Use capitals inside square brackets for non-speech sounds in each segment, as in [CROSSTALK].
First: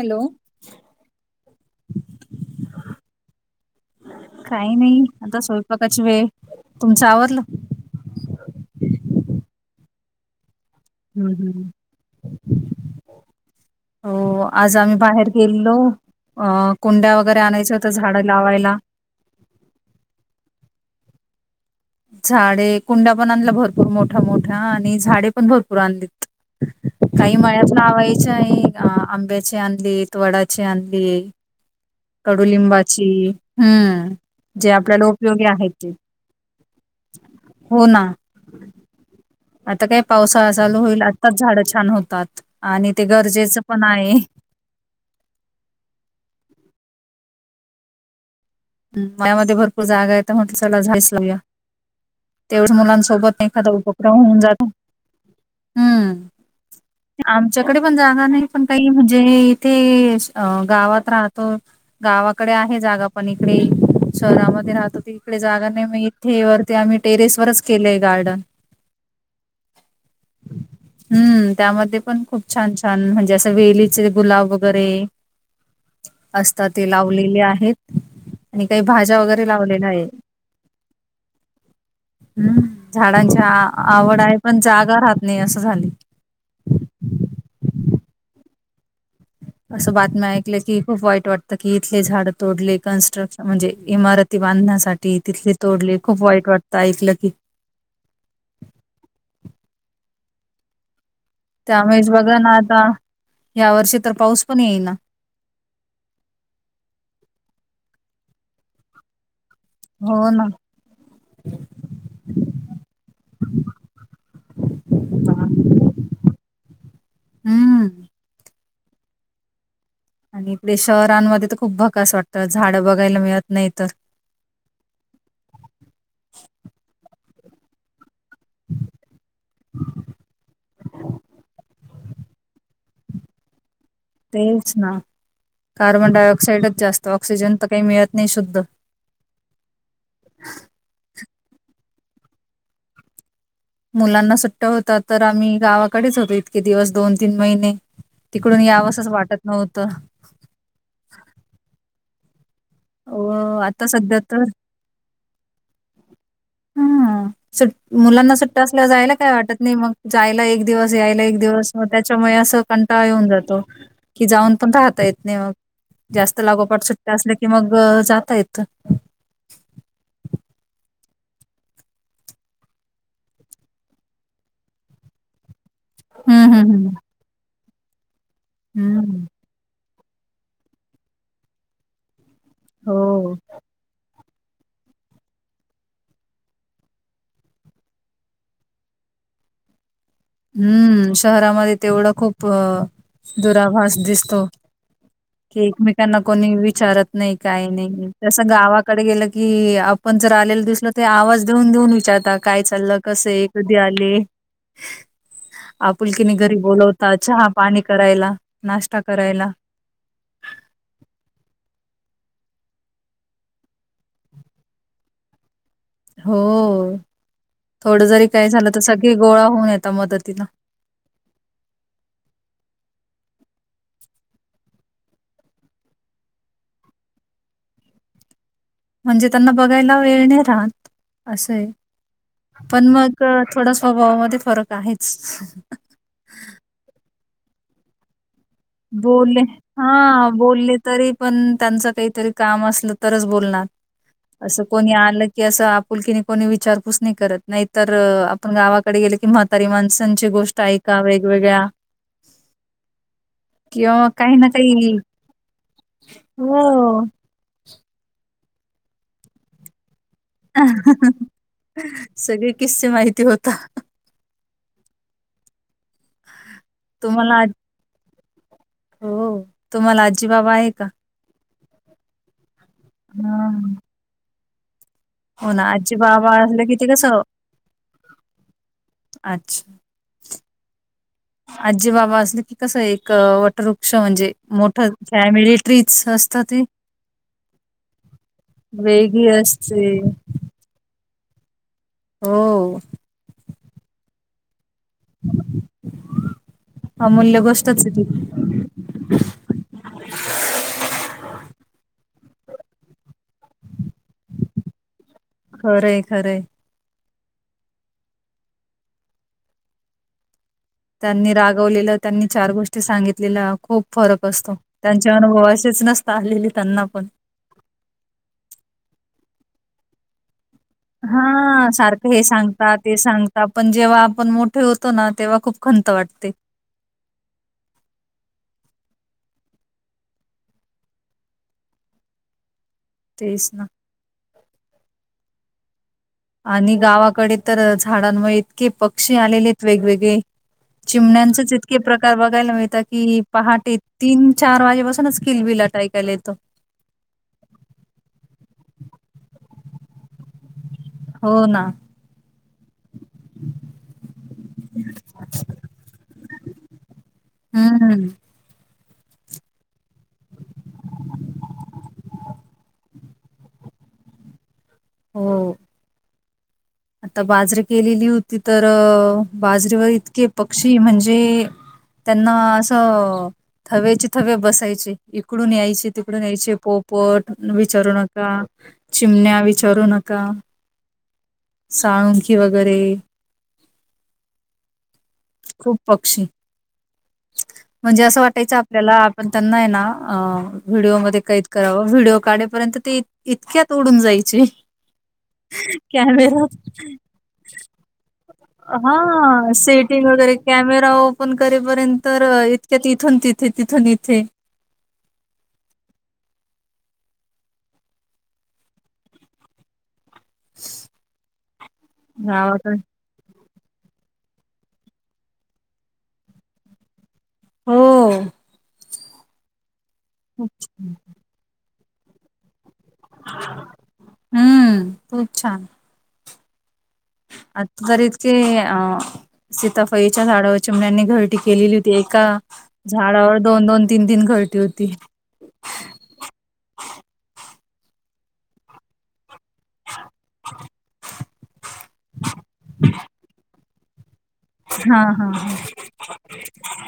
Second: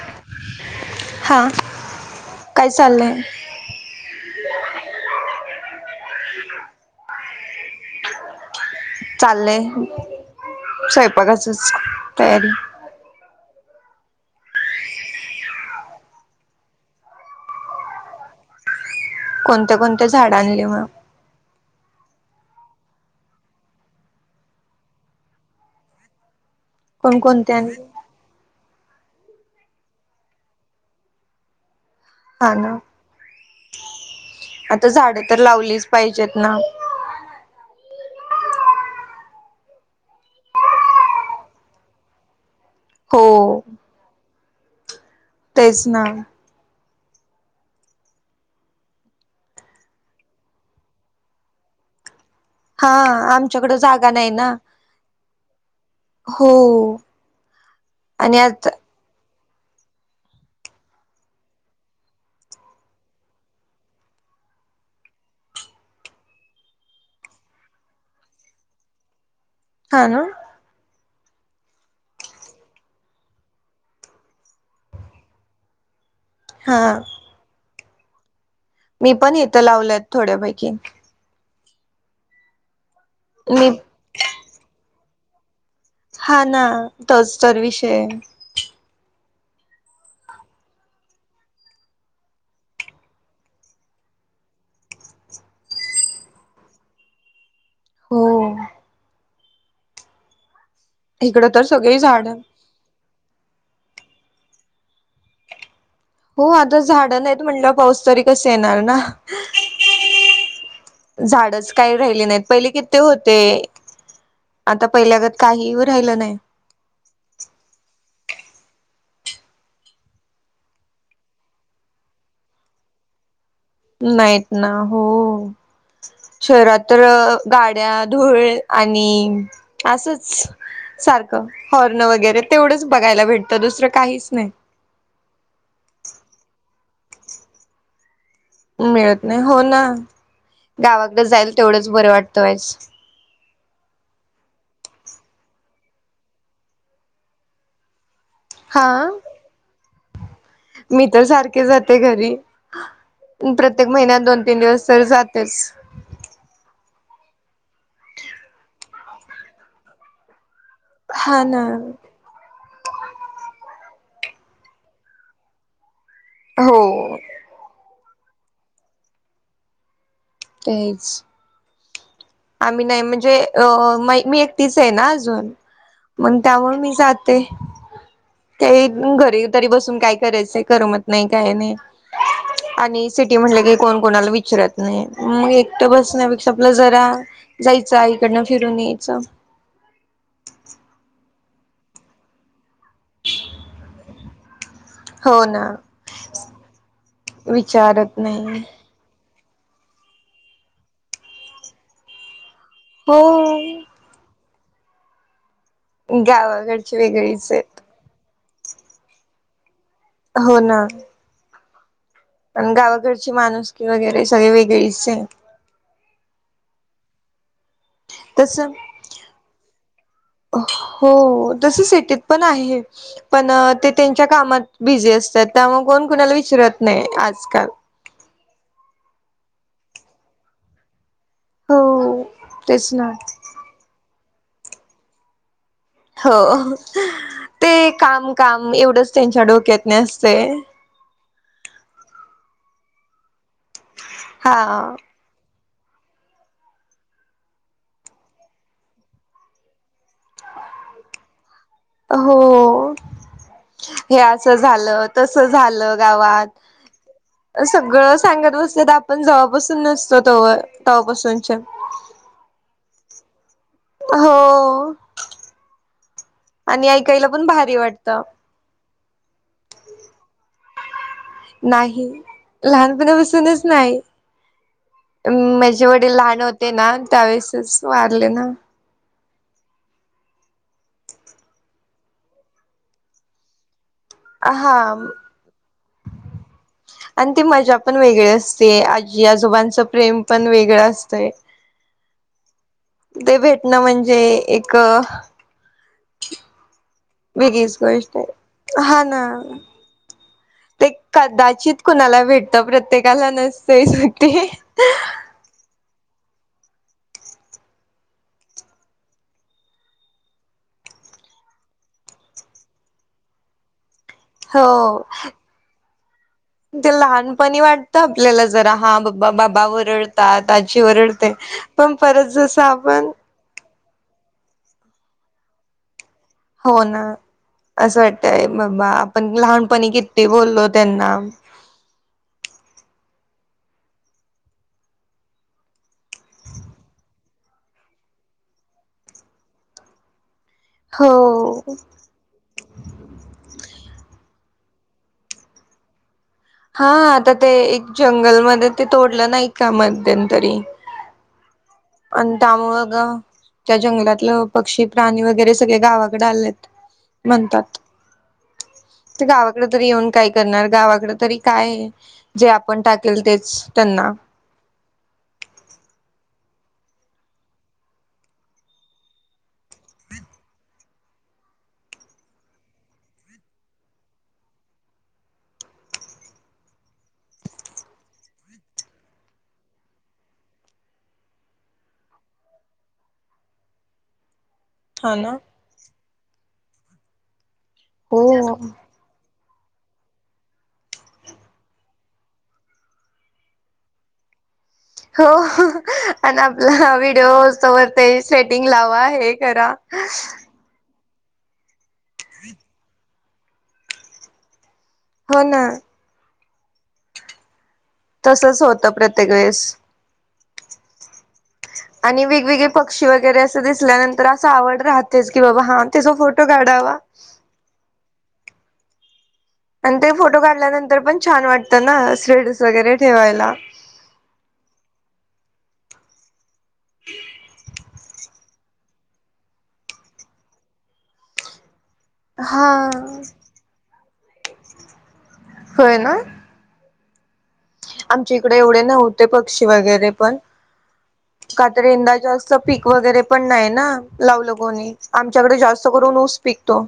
Hello, हा काय चाललंय काही नाही आता स्वयंपाकाची वेळ, तुमच आवरल. चाललंय. हम्म स्वयंपाकाचच, हम्म तयारी. हो आज आम्ही बाहेर गेलो अ कुंड्या वगैरे आणायचं होत झाड लावायला. कोणत्या कोणत्या झाड आणली मग. झाडे कुंड्या पण आणल्या भरपूर मोठा मोठ्या आणि झाडे पण भरपूर आणलीत. काही कोणकोणत्या मळ्यात आणली लावायच आहे. अ आंब्याचे आनलेत वडाचे आनलेत. हा ना कडुलिंबाची हम्म जे आता आपल्याला झाडं तर उपयोगी आहेत लावलीच ते पाहिजेत ना हो ना. आता काय पावसाळा चालू होईल आत्ताच झाड छान होतात. आणि ते हो गरजेच पण आहे. तेच ना. ह मळयामध्ये भरपूर जागा आहेेत. म्हणटल त चला झाडच लाऊया. तेवढा हा मुलांसोबत एखादा आमच्याकडे जागा उपक्रम नाही होऊन ना जातो. हम्म हो आमच्याकडे पण जागा आणि नाही पण आता काही म्हणजे ते च गावात राहतो. गावाकडे आहे जागा पण इकडे शहरामध्ये राहतो इकडे जागा नाही इथे वरती आम्ही टेरेस वरच केले गार्डन हा ना. हम्म त्यामध्ये पण खूप छान छान म्हणजे असं वेलीचे गुलाब वगैरे असत हा ते लावलेले आहेत. आणि काही मी भाज्या पण वगैरे इथं लावलेल्या लावलय आहे. थोड्यापैकी हम्म. झाडांची मी आवड आहे पण जागा राहत. नाही असं झालं. हा ना तोच तर विषय असं बातम्या ऐकलं की खूप वाईट वाटतं कि इथले झाड तोडले कन्स्ट्रक्शन म्हणजे इमारती बांधण्यासाठी तिथले तोडले खूप वाईट वाटत ऐकलं की हो. इकडं तर सगळी त्यामुळेच झाड बघा ना आता या वर्षी तर पाऊस पण येईना. हो आता झाडं नाहीत म्हंटल्यावर पाऊस तरी कसं येणार ना. हो ना झाडच काही राहिले नाहीत. पहिले किती होते आता पहिल्यागत काही राहिलं नाही‌. हम्म आणि इकडे शहरांमध्ये तर खूप भकास वाटतं झाडं बघायला मिळत नाही तर नाहीत ना हो. हो शहरात तर गाड्या धूळ आहे आणि असच सारखं हॉर्न वगैरे तेवढंच बघायला भेटतं दुसर तेच ना. कार्बन डाय ऑक्साइडच जास्त ऑक्सिजन तर काही मिळत नाही शुद्ध मिळत नाही हो ना. गावाकडे जाईल तेवढंच बरं वाटतं वाइच. मुलांना सुट्टा होता तर आम्ही गावाकडेच होतो इतके दिवस दोन तीन महिने. तिकडून हा, यावंसच वाटत नव्हतं मी तर सारखे जाते घर [UNINTELLIGIBLE] अ आता प्रत्येक सध्या महिन्यात दोन तर तीन दिवस तर जा तेच हं मुलांना सुट्ट्या असल्यावर जायला काय वाटत नाही. मग जायला एक दिवस यायला एक हा ना दिवस, मग त्याच्यामुळे असं कंटाळ येऊन जातो. कि जाऊन पण राहता येत नाही मग. जास्त लागोपाठ सुट्टा हो असल्या की मग जात ता येत. तेच आम्ही नाही म्हणजे अ मी एकटीच आहे ना अजून मग हं, हं, त्यामुळे मी हं. जाते. काही हं. घरी तरी बसून काय करायचंय. करमत नाही, काय नाही. आणि हो. सिटी म्हटलं की कोण कोणाला विच विचरत नाही, मग एकट बसण्यापेक्षा आपला जरा जायचं आईकडनं फिरून यायचं. हम्म. शहरामध्ये तेवढं खूप अ दुराभास दिसतो. हो की ना एकमेकांना कोणी विचारत नाही, काही नाही. तस गावाकडे गेलं कि आपण जर आलेल दिसलं तर आवाज देऊन देऊन विचारतात. की काय चाललं, हो कसं आहे, कधी आले? आपुलकीने घरी गावाकडची बोलवता चहा वेगळीच पाणी आहेत करायला नाश्ता करायला हो ना पण गावाघरची माणूस की वगैरे सगळे वेगळीच आहे हो थोडं जरी काही तसं झालं तर सगळी गोळा होऊन येतता मदतीला हो तस सिटीत पण आहे. पण ते त्यांच्या कामात बिझी असतात त्यामुळे कोण कुणाला विचरत नाही आजकाल म्हणजे त्यांना बघायला वेळणे राहात असं आहे हो पण तेच ना मग थोडा स्वभावामध्ये फरक आहेच हो ते काम काम एवढंच बले त्यांच्या डोक्यातने हा असते बोलले तरी पण त्यांच काहीतरी काम असलं तरच बोलणार हा. असं कोणी आणलं की असं कुलकीिनी कोणी विचारपूस नाही करत नाहीतर आपण गावाकडे गेले की म्हातारी माणस गोष्ट ऐका वेग वेगळ्या हो हे असं झालं तस झालं गावात. हो. सगळं सांगत बस्त्यात आपण जवापासून नसतो तवर तव्हापासूनच्या. सगळे किस्से माहिती होत. त हो आणि ऐकायला तुम्हाला पण आज भारी वाटतय. ता हो तुम्हाला आजीबाबा आहे का? नाही लहान पणा हा पासूनच नाही. हो ना माझे आजी वडील बाबा लहान असलं होते कि ते ना कसं त्यावेेळेसच वारले ना. अच्छा जी बाबा असले की कसं एक वटर हा ट्रीच असतं ते आणि ती मज्जा पण वेगळी असते आजी वेगळी आजोबांचं असते प्रेम पण वेगळं असतंय. हो ते भेटणं म्हणजे क अमूल्य गोष्टचे. हा ना हा [UNINTELLIGIBLE] ते कदाचित कुणाला भेटत प्रत्येकाला नसतय सोड ते. खरंय खरंय. त्यांनी रागवलेल्या त्यांनी चार गोष्टी सांगितलेलं खूप. फरक असतो हो त्यांच्या अनुभवाशीच नसता आलेली त्यांना ते पण लहानपणी वाटतं आपल्याला जरा हा बा म बाबा ओरडतात. आज्जी ओरडते, हां, पण सारखं हे परत जस सांगता, ते आपण सांगता, पण जेव्हा आपण मोठे होतो ना तेव्हा खूप खंत वाटते. हो ना असं वाटतय बाबा आपण लहानपणी किती बोललो त्यांना. तेच ना. आणि गावाकडे तर झाडांमुळे इतके पक्षी आलेलेत वेगवेगळे. चिमण्यांचेच हो. इतके प्रकार बघायला मिळतात की, पहाटे तीन. चार वाजेपासूनच किलबिलाट ऐकायला येतो. हा आता ते एक जंगलमध्ये ते तोडलं नाही का? मध्यंतरी. हो ना, हो ना आणि त्यामुळं त्या जंगलातलं पक्षी प्राणी वगैरे सगळे गावाकडे आलेत म्हणतात. हं, ते गावाकडे तरी येऊन काय करणार? गावाकडे तरी काय? जे आपण टाकेल तेच त्यांना हो आता बाजरीे केलेली होती तर बाजरीेवर इतके पक्षी म्हणजे त्यांना असं थव्याचे थवे बसायचे, इकडून यायचे, तिकडून यायचे, पोपट विचारू नका, चिमण्या विचारू नका. साळुंखी वगैरे हा ना [INAUDIBLE] खूप पक्षी म्हणजे असं हो. वाटायचं आपल्याला आपण त्यांना ना व्हिडिओमध्ये कैद करावं. व्हिडिओ काढपर्यंत ते इतक्यात उडून जायचे. हो आणि कॅमेरा आपला व्हिडिओ तवर ते सेटिंग हा... लावा हे करा. सेटिंग वगैरे कॅमेरा पण करेपर्यंत इतक्यात इथून, तिथे तिथून इथे. हो ना तसच होतं प्रत्येक वेळेस [INAUDIBLE] आणि वेगवेगळे गावाकड पक्षी वगैरे अस दिसल्यानंतर अस आवड राहते की बाबा हा त्याचा फोटो काढावा. हो.. आणि ते फोटो खूप छान. काढल्यानंतर पण छान वाट ते ना, वगैरे ठेवायला [INAUDIBLE] हम्म खूप छान! आ तर इतके अ [INAUDIBLE] सीताफळाच्या झाडावर चिमण्यांनी घरटी केलेली होती. एका हा झाडावर दोन, दोन तीन, तीन घरटी होती. होय ना. आमच्या इकडे एवढे नव्ह--. पक्षी वगैरे पण काात यंदा जास्त पीक वगैरे पण नाही ना लावल कोणी हा हा आमच्याकडे हा जास्त करून ऊस पिकतो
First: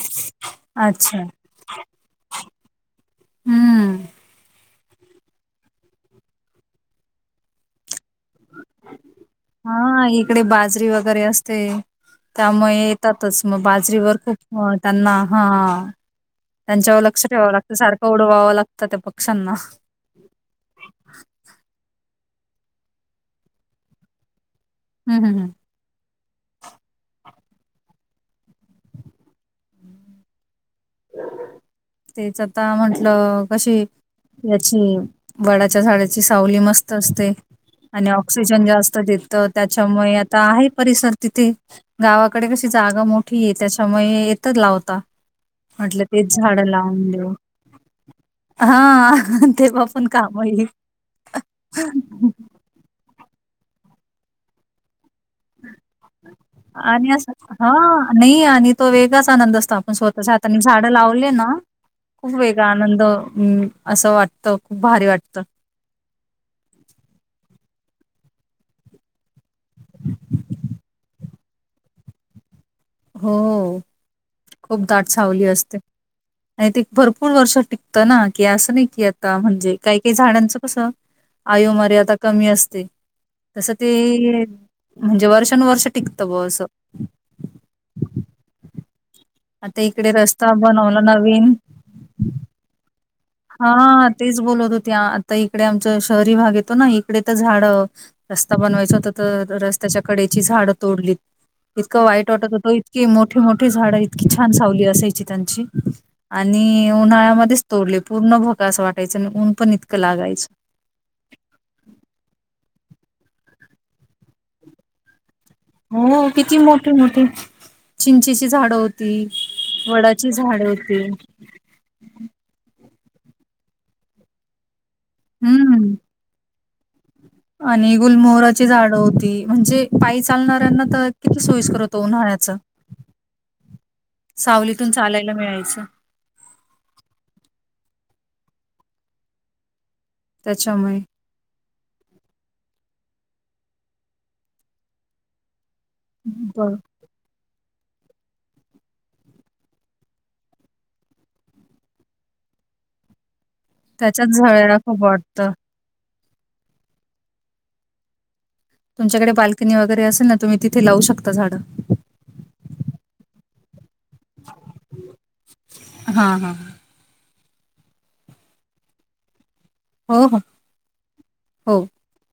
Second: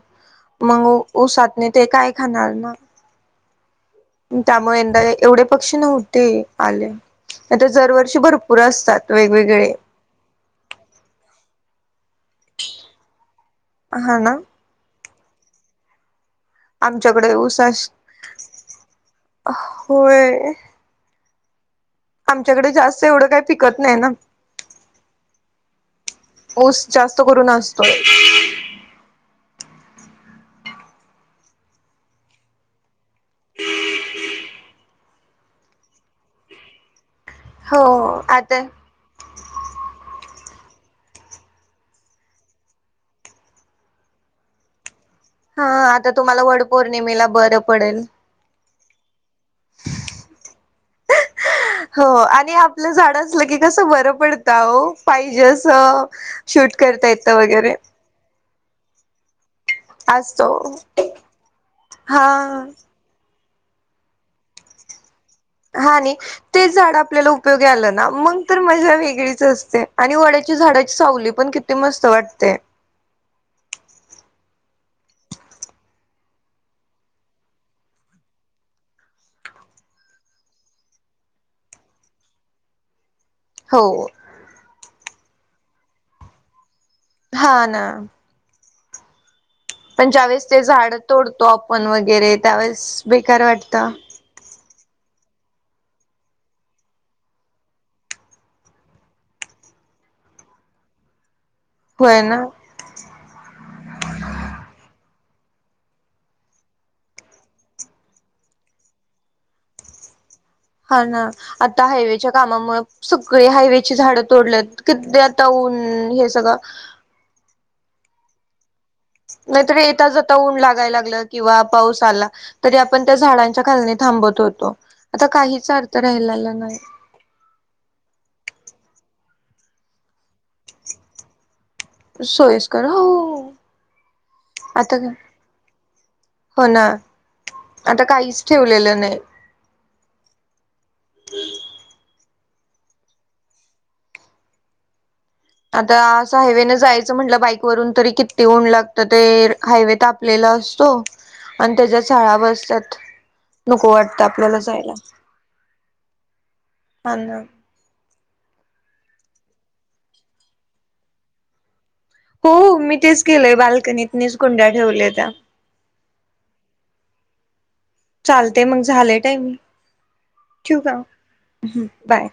मग अच्छा ऊसात नाही ते काय खाणार ना हम्म त्यामुळे एवढे पक्षी नव्हते आले भरपूर असतात वेगवेगळे हा इकडे बाजरी वगैरे असते त्यामुळे येतातच मग बाजरीवर हा ना खूप त्यांना हा त्यांच्यावर लक्ष आमच्याकडे ठेवावं ऊस लागतं अस सारखं उडवावं लागतं त्या पक्ष्यांना होय आमच्याकडे जास्त एवढं काही पिकत नाही ना हम्म हम्म हम्म. उस जास्त करून असतोय तेच आता म्हंटलं कशी याची वडाच्या झाडाची सावली मस्त असते हो आणि आता ऑक्सिजन जास्त देत त्याच्यामुळे आहे परिसर तिथे गावाकडे कशी जागा मोठी आहे त्याच्यामुळे येतच लावता हा म्हटलं आता तेच तुम्हाला वड झाडं पौर्णिमेला बरं पडेल हा तेव्हा पण काम होईल हो आणि आपलं झाड की कस बरं पडत आणि अस येतं हा वगैरे नाही आणि तो वेगाच आनंद असतो आपण स्वतःच्या असतो हाताने झाडं लावले ना हा खूप वेग आनंद हम् असं वाटतं खूप भारी वाटत हा आणि ते झाड आपल्याला उपयोग लं ना मग तर मजा वेगळीच असते आणि वड्याची झाडाची सावली पण किती मस्त वाटते हो खूप दाट सावली असते आणि ते भरपूर वर्ष टिकतं ना की असं नाही की आता म्हणजे काही काही झाडांचं कस आयु मर्याता कमी असते तस हो ते म्हणजे वर्ष वर्ष टिकतं बस हा ना आता पण इकडे ज्यावेेळेस रस्ता ते झाड बनवला तोडतो नवीन आपण वगैरे त्यावेळेस बेकार वाटत हा तेच बोलत होते त्या आता इकडे आमचा शहरी भाग येतो ना इकडे तर झाड रस्ता बनवायच होत तर रस्त्याच्या कडेची झाडं तोडलीत इतकां होय वाईट ना वाटत होतो इतकी मोठठी मोठी झाड इतकी छान सावली असायची त्यांची आणि उन्हाळ्यामध्येच तोली पूर्ण भोग अस वाटयं आणि ऊन पण इतकं लागायचं हा ना आता हायवेच्या कामामुळे सगळी हायवेची झाडं तोडल्यात क हो किती मोठे मोठे चिंचेची झाडं हो नाहीतरी येताचता ऊन लागायला लागलं किंवा पाऊस आला तरी पण त्या झाडांच्या खालनी थांबत होतो आता काहीच हम्म अर्थ राहिलेला नाही आणि गुलमोहराची झाड होती म्हणजे पायच चालणाऱ्यांना तर किती सोयीस् कर होतो उन्हाळ्याच सोयस्कर हो सावलीतून आता चालायला मिळायचं हो ना आता काहीच ठेवलेलं नाही त्याच्यामुळे आता स हवेनं बर जायचं म्हटलं बाईक वून त किती ऊन लागत हायवे तापलेला असतो आणि त्याळा बसतात नको वाटतं त्याच्यात झळयला खूप वाटतं अना तुमच्याकडे बाल्कनी वगैरे असेल ना तुम्ही तिथे लावू शकता झाडं हो मी तेच गेलोय बाल्कनीत मीच कुंड्या ठेवल्या त्या हा हा. चालते मग झालंय टाय मी हो हो ठू का हो. मग बाय